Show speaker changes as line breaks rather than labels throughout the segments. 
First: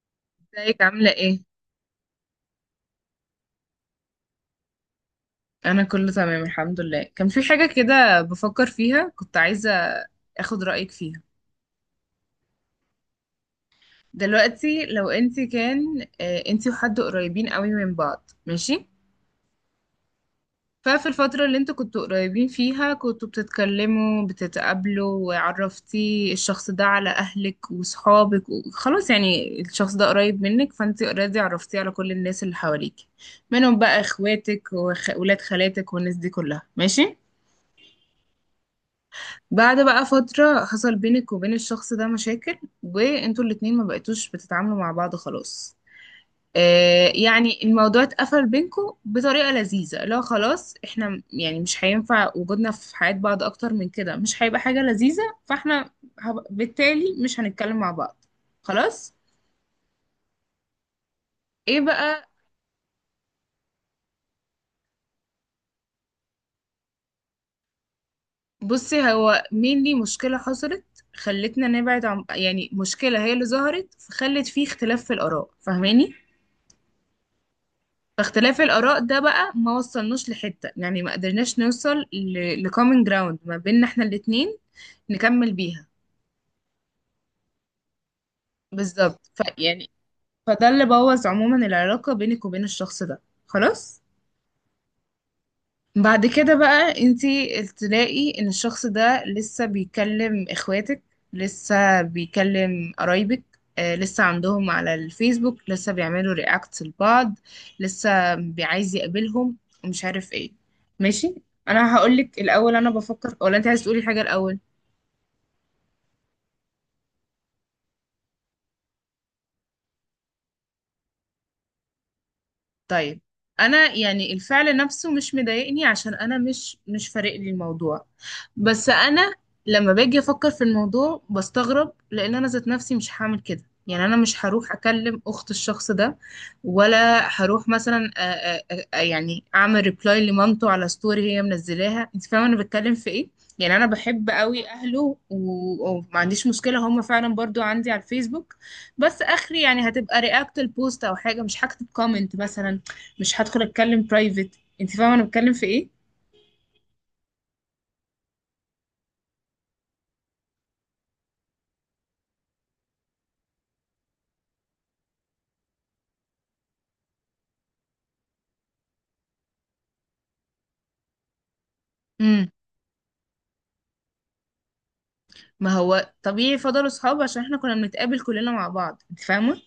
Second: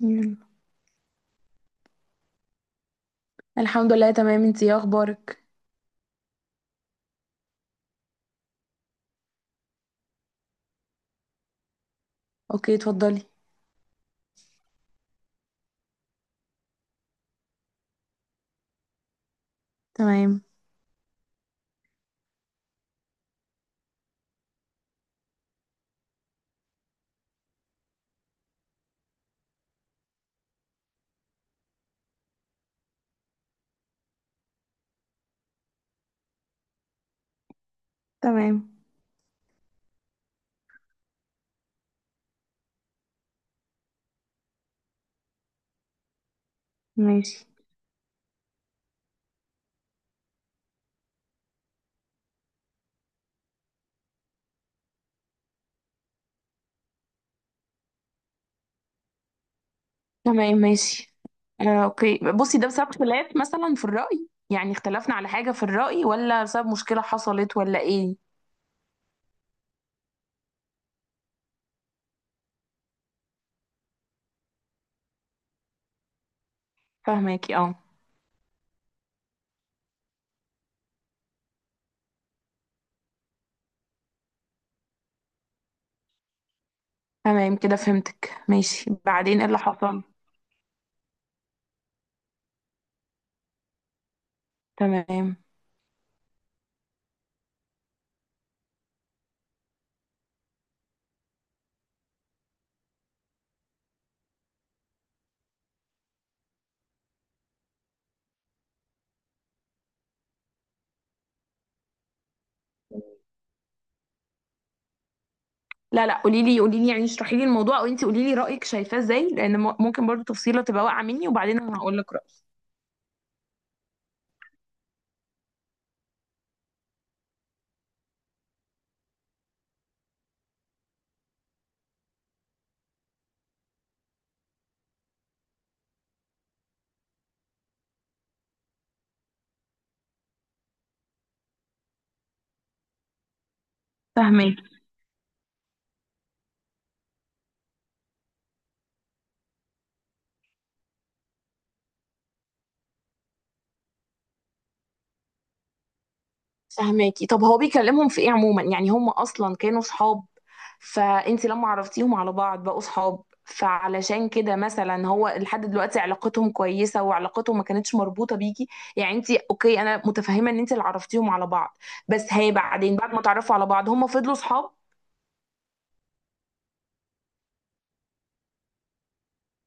يلا.
ازيك عاملة ايه؟
الحمد لله تمام، انتي ايه اخبارك؟
أنا كله تمام الحمد لله. كان في حاجة كده بفكر فيها، كنت عايزة اخد رأيك فيها.
اوكي، اتفضلي.
دلوقتي لو انت كان انت وحد قريبين قوي من بعض، ماشي؟
تمام.
ففي الفترة اللي انتوا كنتوا قريبين فيها كنتوا بتتكلموا بتتقابلوا، وعرفتي الشخص ده على أهلك وصحابك وخلاص، يعني الشخص ده قريب منك، فانت اوريدي عرفتيه على كل الناس اللي حواليك، منهم بقى اخواتك وولاد خالاتك والناس دي كلها، ماشي؟
تمام،
بعد بقى فترة حصل بينك وبين الشخص ده مشاكل، وانتوا الاتنين ما بقيتوش بتتعاملوا مع بعض خلاص. آه
ماشي.
يعني الموضوع اتقفل بينكوا بطريقة لذيذة، لو خلاص احنا يعني مش هينفع وجودنا في حياة بعض اكتر من كده، مش هيبقى حاجة لذيذة، فاحنا بالتالي مش هنتكلم مع بعض خلاص.
تمام، ماشي.
ايه
اوكي،
بقى؟
بصي ده بسبب خلاف مثلا في الرأي، يعني اختلفنا على حاجة في الرأي، ولا بسبب مشكلة حصلت ولا ايه؟
بصي، هو mainly مشكلة حصلت خلتنا نبعد، عن يعني مشكلة هي اللي ظهرت فخلت فيه اختلاف في الآراء، فاهماني؟
فاهماكي، اه.
فاختلاف الآراء ده بقى ما وصلناش لحتة، يعني ما قدرناش نوصل لكومن جراوند ما بيننا احنا الاتنين نكمل بيها.
تمام، كده فهمتك. ماشي،
بالظبط،
بعدين ايه اللي
فيعني
حصل؟
فده اللي بوظ عموما العلاقة بينك وبين الشخص ده خلاص.
تمام.
بعد كده بقى انتي تلاقي ان الشخص ده لسه بيكلم اخواتك، لسه بيكلم قرايبك، لسه عندهم على الفيسبوك، لسه بيعملوا رياكت لبعض، لسه بيعايز يقابلهم، ومش عارف ايه، ماشي؟ انا هقولك الاول انا بفكر، ولا انت عايز تقولي حاجة الاول؟
لا لا، قولي لي قولي لي، يعني اشرحي لي الموضوع، او انتي قولي لي رأيك شايفاه ازاي، لان ممكن برضو تفصيلة تبقى واقعة مني، وبعدين انا هقول لك رأيي.
طيب، انا يعني الفعل نفسه مش مضايقني، عشان انا مش فارق لي الموضوع، بس انا لما باجي افكر في الموضوع بستغرب، لان انا ذات نفسي مش هعمل كده. يعني انا مش هروح اكلم اخت الشخص ده، ولا هروح مثلا يعني اعمل ريبلاي لمامته على ستوري هي منزلاها، انت فاهمه انا بتكلم في ايه؟ يعني انا بحب
فاهماكي.
قوي اهله، وما عنديش مشكله، هم فعلا برضو عندي على الفيسبوك. بس اخري يعني هتبقى رياكت البوست او حاجه، مش هكتب كومنت مثلا، مش هدخل اتكلم برايفت. انت فاهمه انا بتكلم في ايه؟
فهماكي. طب هو بيكلمهم في ايه عموما؟ يعني هم اصلا كانوا صحاب، فانت لما عرفتيهم على بعض بقوا صحاب، فعلشان كده مثلا هو لحد دلوقتي علاقتهم كويسه، وعلاقتهم ما كانتش مربوطه بيكي. يعني انت اوكي، انا متفهمه ان انت اللي عرفتيهم على بعض، بس هي بعدين بعد ما تعرفوا على بعض هم فضلوا صحاب.
ما هو طبيعي فضلوا صحاب، عشان احنا كنا بنتقابل كلنا مع بعض، انت فاهمه.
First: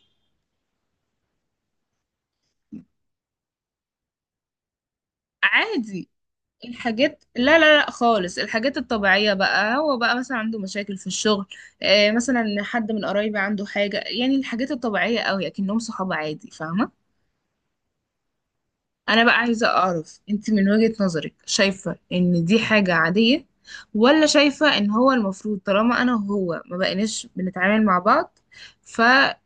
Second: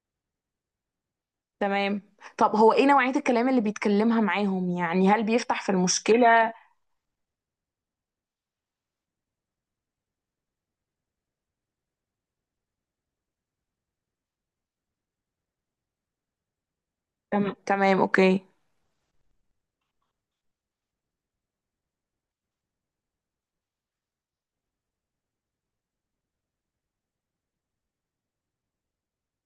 تمام. طب هو ايه نوعيه الكلام اللي بيتكلمها معاهم؟ يعني هل بيفتح في
عادي
المشكله؟
الحاجات، لا لا لا خالص الحاجات الطبيعية بقى، هو بقى مثلا عنده مشاكل في الشغل، آه مثلا حد من قرايبي عنده حاجة، يعني الحاجات الطبيعية قوي، اكنهم صحاب عادي، فاهمة.
تمام، اوكي.
انا بقى عايزة اعرف انت من وجهة نظرك شايفة ان دي حاجة عادية، ولا شايفة ان هو المفروض طالما انا وهو ما بقيناش بنتعامل مع بعض، ف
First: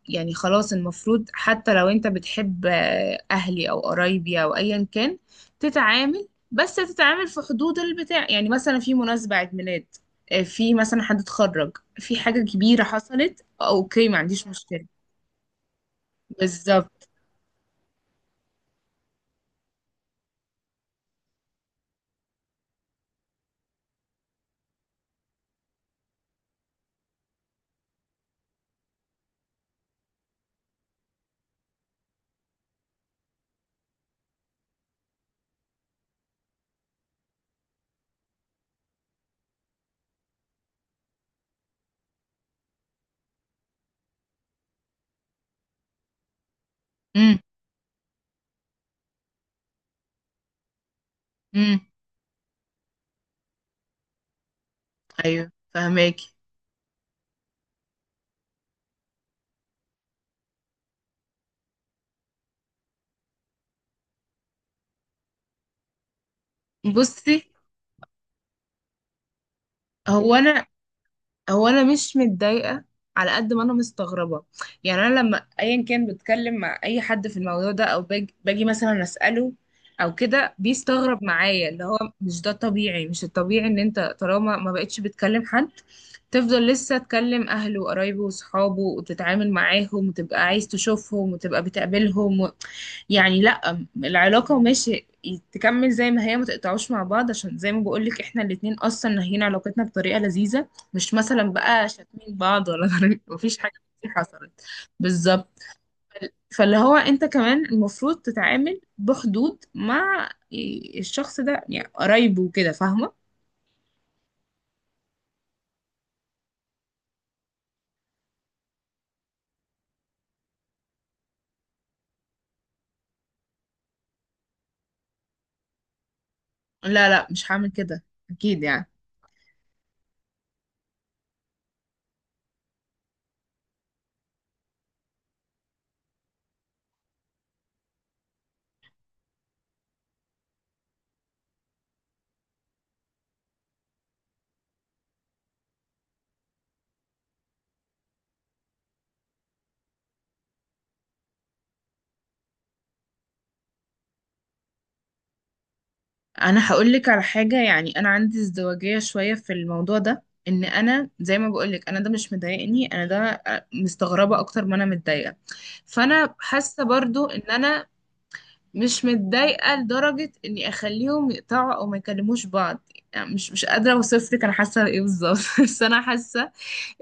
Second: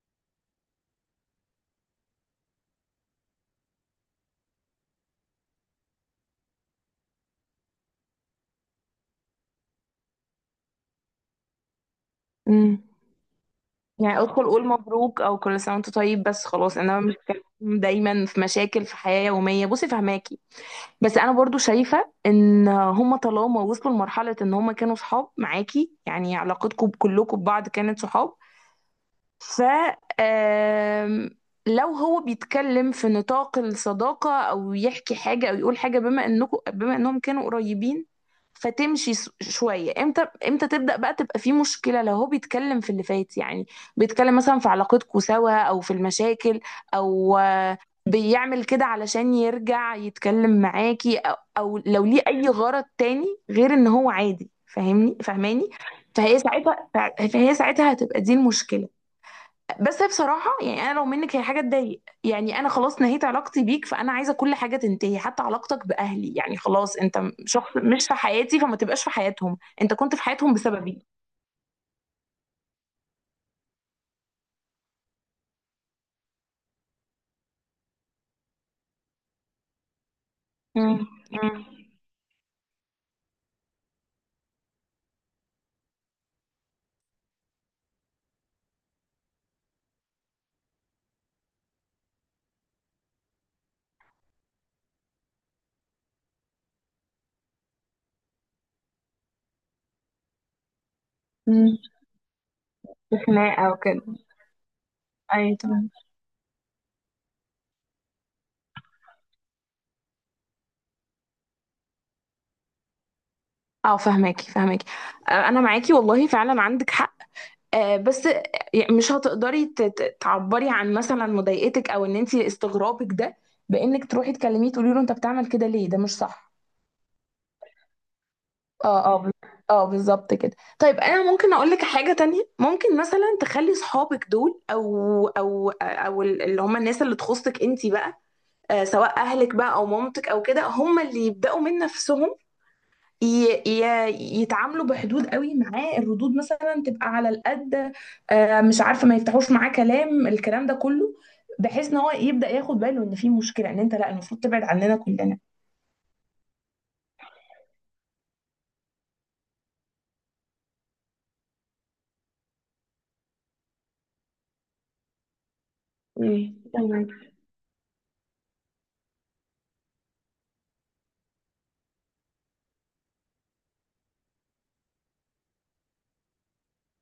يعني خلاص المفروض حتى لو انت بتحب اهلي او قرايبي او ايا كان، تتعامل بس تتعامل في حدود البتاع، يعني مثلا في مناسبة عيد ميلاد، في مثلا حد اتخرج، في حاجة كبيرة
امم
حصلت، اوكي ما
يعني ادخل
عنديش
قول
مشكلة.
مبروك او كل سنه وانت طيب، بس خلاص، انما
بالظبط.
مش كلام دايما في مشاكل في حياه يوميه. بصي فهماكي، بس انا برضو شايفه ان هما طالما وصلوا لمرحله ان هما كانوا صحاب معاكي، يعني علاقتكم كلكم ببعض كانت صحاب، ف آم، لو هو بيتكلم في نطاق الصداقة أو يحكي حاجة أو يقول حاجة بما إنكم بما إنهم كانوا قريبين، فتمشي شوية. امتى امتى تبدأ بقى تبقى في مشكلة؟ لو هو بيتكلم في اللي فات، يعني بيتكلم مثلا في علاقتكم سوا أو في المشاكل،
امم
أو بيعمل كده علشان يرجع يتكلم معاكي، أو
امم
لو ليه أي غرض تاني غير إن هو عادي، فاهمني
ايوه
فاهماني؟
فهماكي.
فهي ساعتها، فهي ساعتها هتبقى دي المشكلة. بس هي بصراحة، يعني أنا لو منك، هي حاجة تضايق، يعني أنا خلاص نهيت علاقتي بيك، فأنا عايزة كل حاجة تنتهي حتى علاقتك بأهلي، يعني خلاص أنت
بصي،
شخص مش في حياتي، فما تبقاش في حياتهم، أنت كنت في
هو
حياتهم
انا
بسببي.
هو انا مش متضايقه، على قد ما انا مستغربه. يعني انا لما ايا كان بتكلم مع اي حد في الموضوع ده او باجي مثلا اساله او كده،
امم.
بيستغرب
امم.
معايا اللي هو مش ده طبيعي، مش الطبيعي ان انت طالما ما بقتش بتكلم حد تفضل لسه تكلم أهله وقرايبه وصحابه وتتعامل معاهم وتبقى عايز تشوفهم وتبقى بتقابلهم و... يعني لأ، العلاقة ماشي تكمل زي ما هي، ما تقطعوش مع بعض، عشان زي ما بقولك احنا الاتنين أصلا ناهيين علاقتنا بطريقة لذيذة، مش مثلا
امم.
بقى شاتمين بعض ولا مفيش
خناقة
حاجة
وكده.
كتير حصلت، بالظبط.
أيوة، تمام.
فاللي هو انت كمان المفروض تتعامل بحدود مع الشخص ده، يعني قرايبه وكده، فاهمة؟
اه فهماكي فهماكي. انا معاكي والله، فعلا عندك حق. بس يعني مش هتقدري تعبري عن مثلا مضايقتك او ان انت استغرابك ده، بانك تروحي تكلميه تقولي له انت بتعمل كده ليه، ده مش صح.
لا لا مش هعمل كده أكيد يعني.
اه اه، اه بالظبط كده. طيب انا ممكن اقول لك حاجه تانية، ممكن مثلا تخلي صحابك دول اللي هم الناس اللي تخصك انت بقى، سواء اهلك بقى او مامتك او كده، هم اللي يبداوا من نفسهم، يتعاملوا بحدود قوي معاه. الردود مثلا تبقى على القد، مش عارفه، ما يفتحوش معاه كلام الكلام ده كله، بحيث ان هو يبدا ياخد باله ان في مشكله، ان انت لا، المفروض تبعد عننا كلنا.
انا هقول لك على حاجه، يعني انا عندي ازدواجيه شويه في الموضوع ده، ان انا زي ما بقول لك انا ده مش مضايقني، انا ده مستغربه اكتر ما انا متضايقه. فانا حاسه
تمام.
برضو ان انا مش متضايقه لدرجه اني اخليهم يقطعوا او ما يكلموش بعض، يعني مش قادره اوصف لك انا حاسه ايه بالظبط بس انا حاسه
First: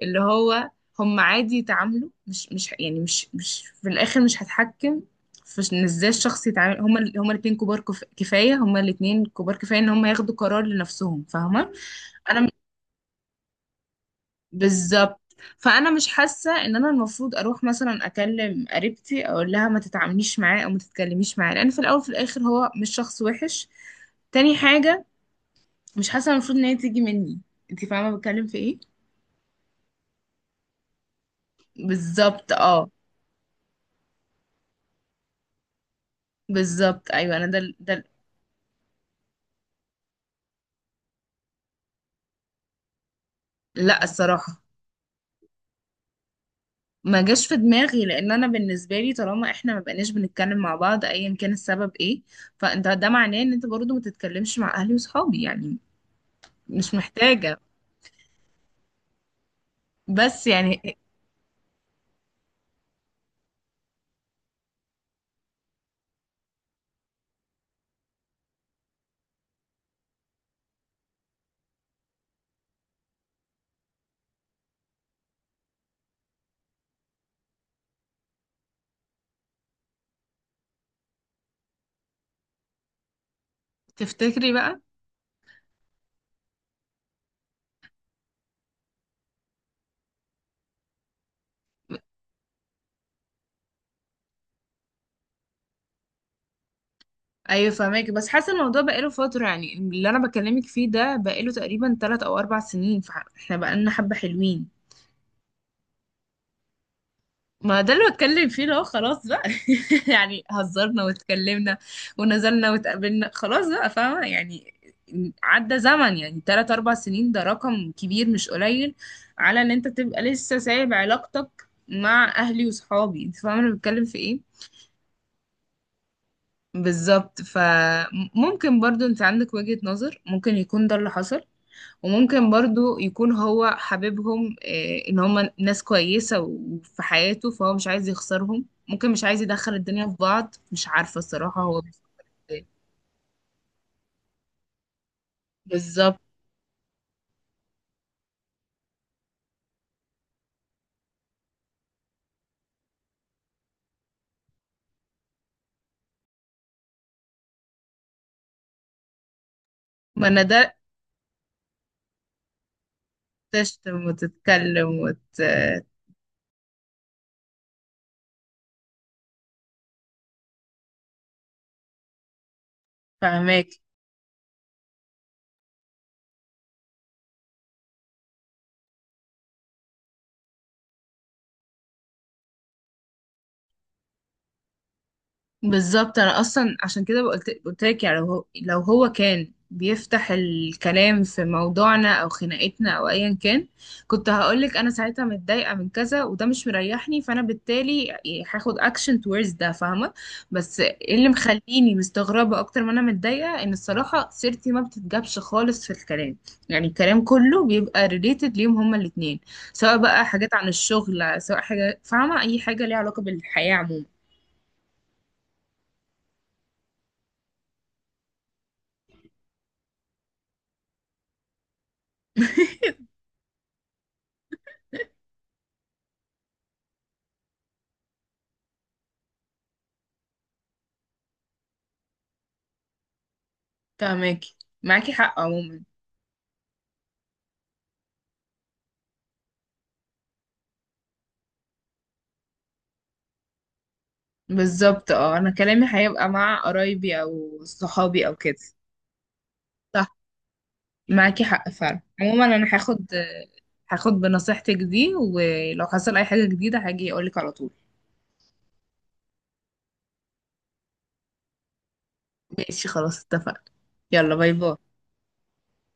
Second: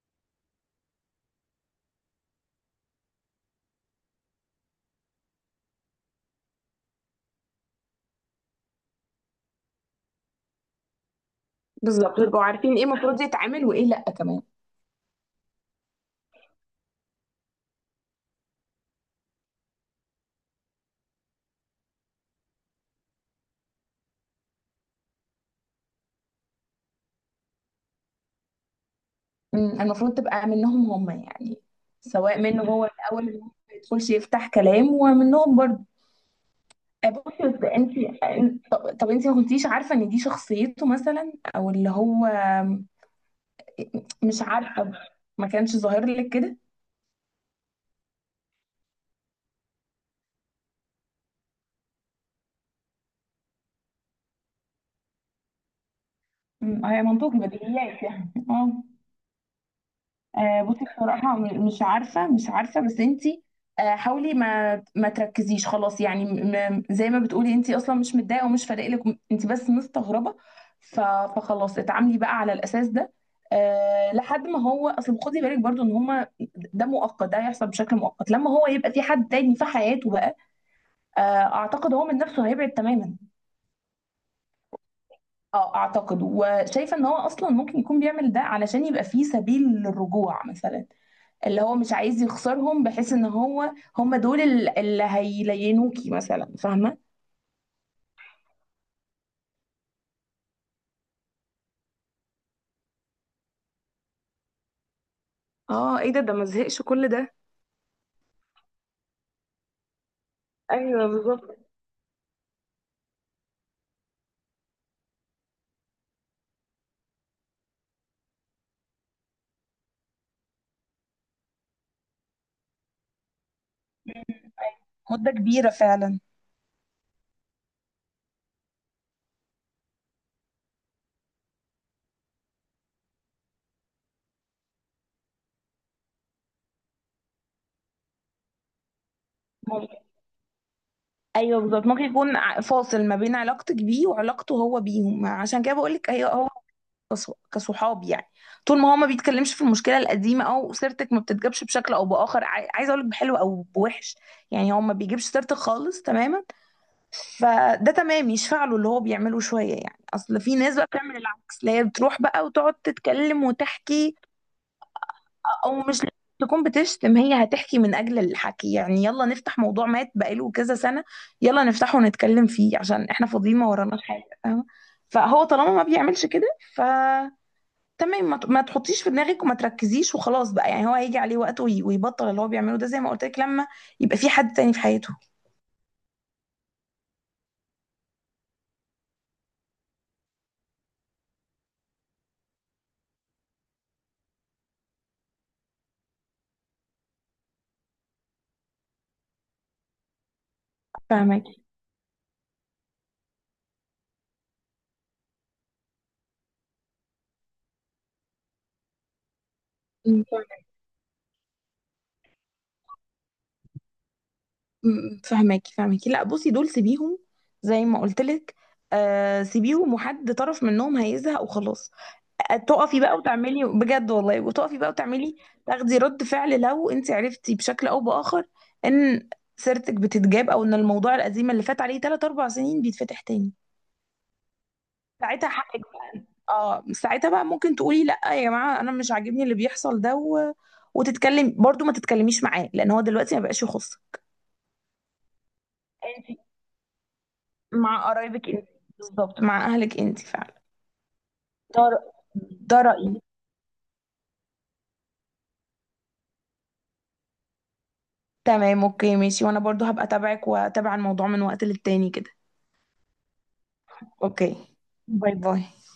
اللي هو هم عادي يتعاملوا، مش يعني مش في الاخر مش هتحكم في ان ازاي الشخص يتعامل. هما الاتنين كبار كفاية، هما الاتنين كبار كفاية ان هما ياخدوا قرار لنفسهم، فاهمة.
بالظبط،
انا
يبقوا
م-
عارفين ايه المفروض يتعمل وايه لا كمان.
بالظبط. فانا مش حاسة ان انا المفروض اروح مثلا اكلم قريبتي اقول لها ما تتعامليش معاه او ما تتكلميش معاه، لان في الاول وفي الاخر هو مش شخص وحش. تاني حاجة، مش حاسة المفروض ان هي تيجي مني، انت فاهمة بتكلم في ايه.
المفروض تبقى منهم هم يعني، سواء
بالظبط
منه هو
اه.
الاول ان هو ما يدخلش يفتح كلام، ومنهم برضه.
بالظبط ايوه انا
بصي،
ده
بس انت،
ده
طب انت ما كنتيش عارفه ان دي شخصيته مثلا، او اللي هو
لا
مش
الصراحة
عارفه، ما كانش ظاهر لك كده؟
ما جاش في دماغي، لان انا بالنسبة لي طالما احنا ما بقيناش بنتكلم مع بعض ايا كان السبب ايه، فانت ده معناه ان انت برضو ما تتكلمش مع اهلي وصحابي يعني، مش
هي منطوق
محتاجة.
بديهيات يعني، اه.
بس
بصي
يعني
بصراحة، مش عارفة مش عارفة، بس انتي حاولي ما تركزيش خلاص، يعني زي ما بتقولي انتي اصلا مش متضايقة ومش فارق لك، انتي بس مستغربة. ف- فخلاص اتعاملي بقى على الاساس ده. أه لحد ما هو اصل، خدي بالك برضو ان هما، ده مؤقت، ده هيحصل بشكل مؤقت، لما هو يبقى في حد تاني في حياته بقى. آه، اعتقد هو من نفسه هيبعد تماما.
تفتكري بقى؟
اه اعتقد، وشايفة ان هو اصلا ممكن يكون بيعمل ده علشان يبقى فيه سبيل للرجوع مثلا، اللي هو مش عايز يخسرهم، بحيث ان هو هم دول اللي هيلينوكي مثلا، فاهمه؟
ايوه فهماكي، بس حاسة الموضوع بقاله فترة، يعني اللي انا بكلمك فيه ده بقاله تقريبا 3 او 4 سنين، فاحنا بقالنا حبة حلوين.
اه، ايه ده ما زهقش كل ده؟
ما ده اللي بتكلم فيه، لو خلاص بقى يعني هزرنا
ايوه بالظبط.
واتكلمنا ونزلنا واتقابلنا خلاص بقى، فاهمة يعني. عدى زمن يعني 3 4 سنين، ده رقم كبير مش قليل، على إن أنت تبقى لسه سايب علاقتك مع أهلي وصحابي، أنت فاهمة أنا بتكلم في إيه؟
مده كبيره فعلا.
بالظبط. فممكن برضو أنت عندك وجهة نظر، ممكن يكون ده اللي حصل، وممكن برضو يكون هو حبيبهم. ان هم ناس كويسة وفي حياته، فهو مش عايز يخسرهم، ممكن مش عايز يدخل
مم.
الدنيا في بعض، مش عارفة الصراحة
ايوه
هو
بالظبط، ممكن
بيفكر
يكون
إيه.
فاصل ما بين علاقتك بيه وعلاقته هو بيهم، عشان كده بقول لك
بالظبط.
هي هو كصحاب يعني. طول ما هو ما بيتكلمش في المشكله القديمه، او سيرتك ما بتتجابش بشكل او باخر، عايزه اقول لك بحلو او بوحش، يعني هو ما بيجيبش سيرتك خالص تماما، فده تمام، يشفع له اللي هو بيعمله شويه. يعني
ما انا
اصل في ناس
ده
بقى بتعمل العكس، اللي هي بتروح بقى وتقعد تتكلم
تشتم
وتحكي،
وتتكلم وت...
او مش لازم تكون بتشتم، هي هتحكي من اجل الحكي، يعني يلا نفتح موضوع مات بقاله كذا سنه، يلا نفتحه ونتكلم فيه عشان احنا فاضيين
فهماك.
ما وراناش حاجه، فاهمة؟ فهو طالما ما بيعملش كده، ف تمام، ما ما تحطيش في دماغك، وما تركزيش، وخلاص بقى. يعني هو هيجي عليه وقت ويبطل اللي هو بيعمله ده، زي ما قلت لك، لما يبقى في حد تاني في حياته.
بالظبط. انا اصلا عشان كده قلت لك، يعني لو هو كان بيفتح الكلام في موضوعنا او خناقتنا او ايا كان، كنت هقولك انا ساعتها متضايقه من كذا وده مش مريحني، فانا بالتالي يعني هاخد اكشن towards ده، فاهمه. بس إيه اللي
فاهمك.
مخليني مستغربه اكتر ما انا متضايقه، ان الصراحه سيرتي ما بتتجابش خالص في الكلام، يعني الكلام كله بيبقى ريليتد ليهم هما الاتنين، سواء بقى حاجات عن الشغل، سواء حاجه فاهمه، اي حاجه ليها علاقه بالحياه عموما.
فهماكي فهماكي. لا بصي، دول سيبيهم، زي ما قلت لك، آه سيبيهم، وحد طرف منهم هيزهق وخلاص. تقفي بقى وتعملي بجد والله، وتقفي بقى وتعملي، تاخدي رد فعل، لو انت عرفتي بشكل او باخر ان سيرتك بتتجاب، او ان الموضوع القديم اللي فات عليه 3 4 سنين بيتفتح تاني،
فاهماكي، معاكي حق
ساعتها حقك
عموما.
بقى، اه ساعتها بقى ممكن تقولي لا يا جماعه انا مش عاجبني اللي بيحصل ده، و... وتتكلم برضو، ما تتكلميش معاه لان هو دلوقتي ما بقاش يخصك.
بالظبط اه، انا كلامي هيبقى مع قرايبي او
مع
صحابي او
قرايبك
كده.
انت، بالظبط، مع اهلك
صح،
انت فعلا.
معاكي حق
ده
فعلا عموما. انا
ده
هاخد
رأيي.
هاخد بنصيحتك دي، ولو حصل اي حاجة جديدة هاجي اقولك على طول.
تمام اوكي ماشي، وانا برضو هبقى اتابعك واتابع الموضوع من وقت للتاني كده.
ماشي خلاص اتفقنا، يلا باي
اوكي.
باي.
باي باي.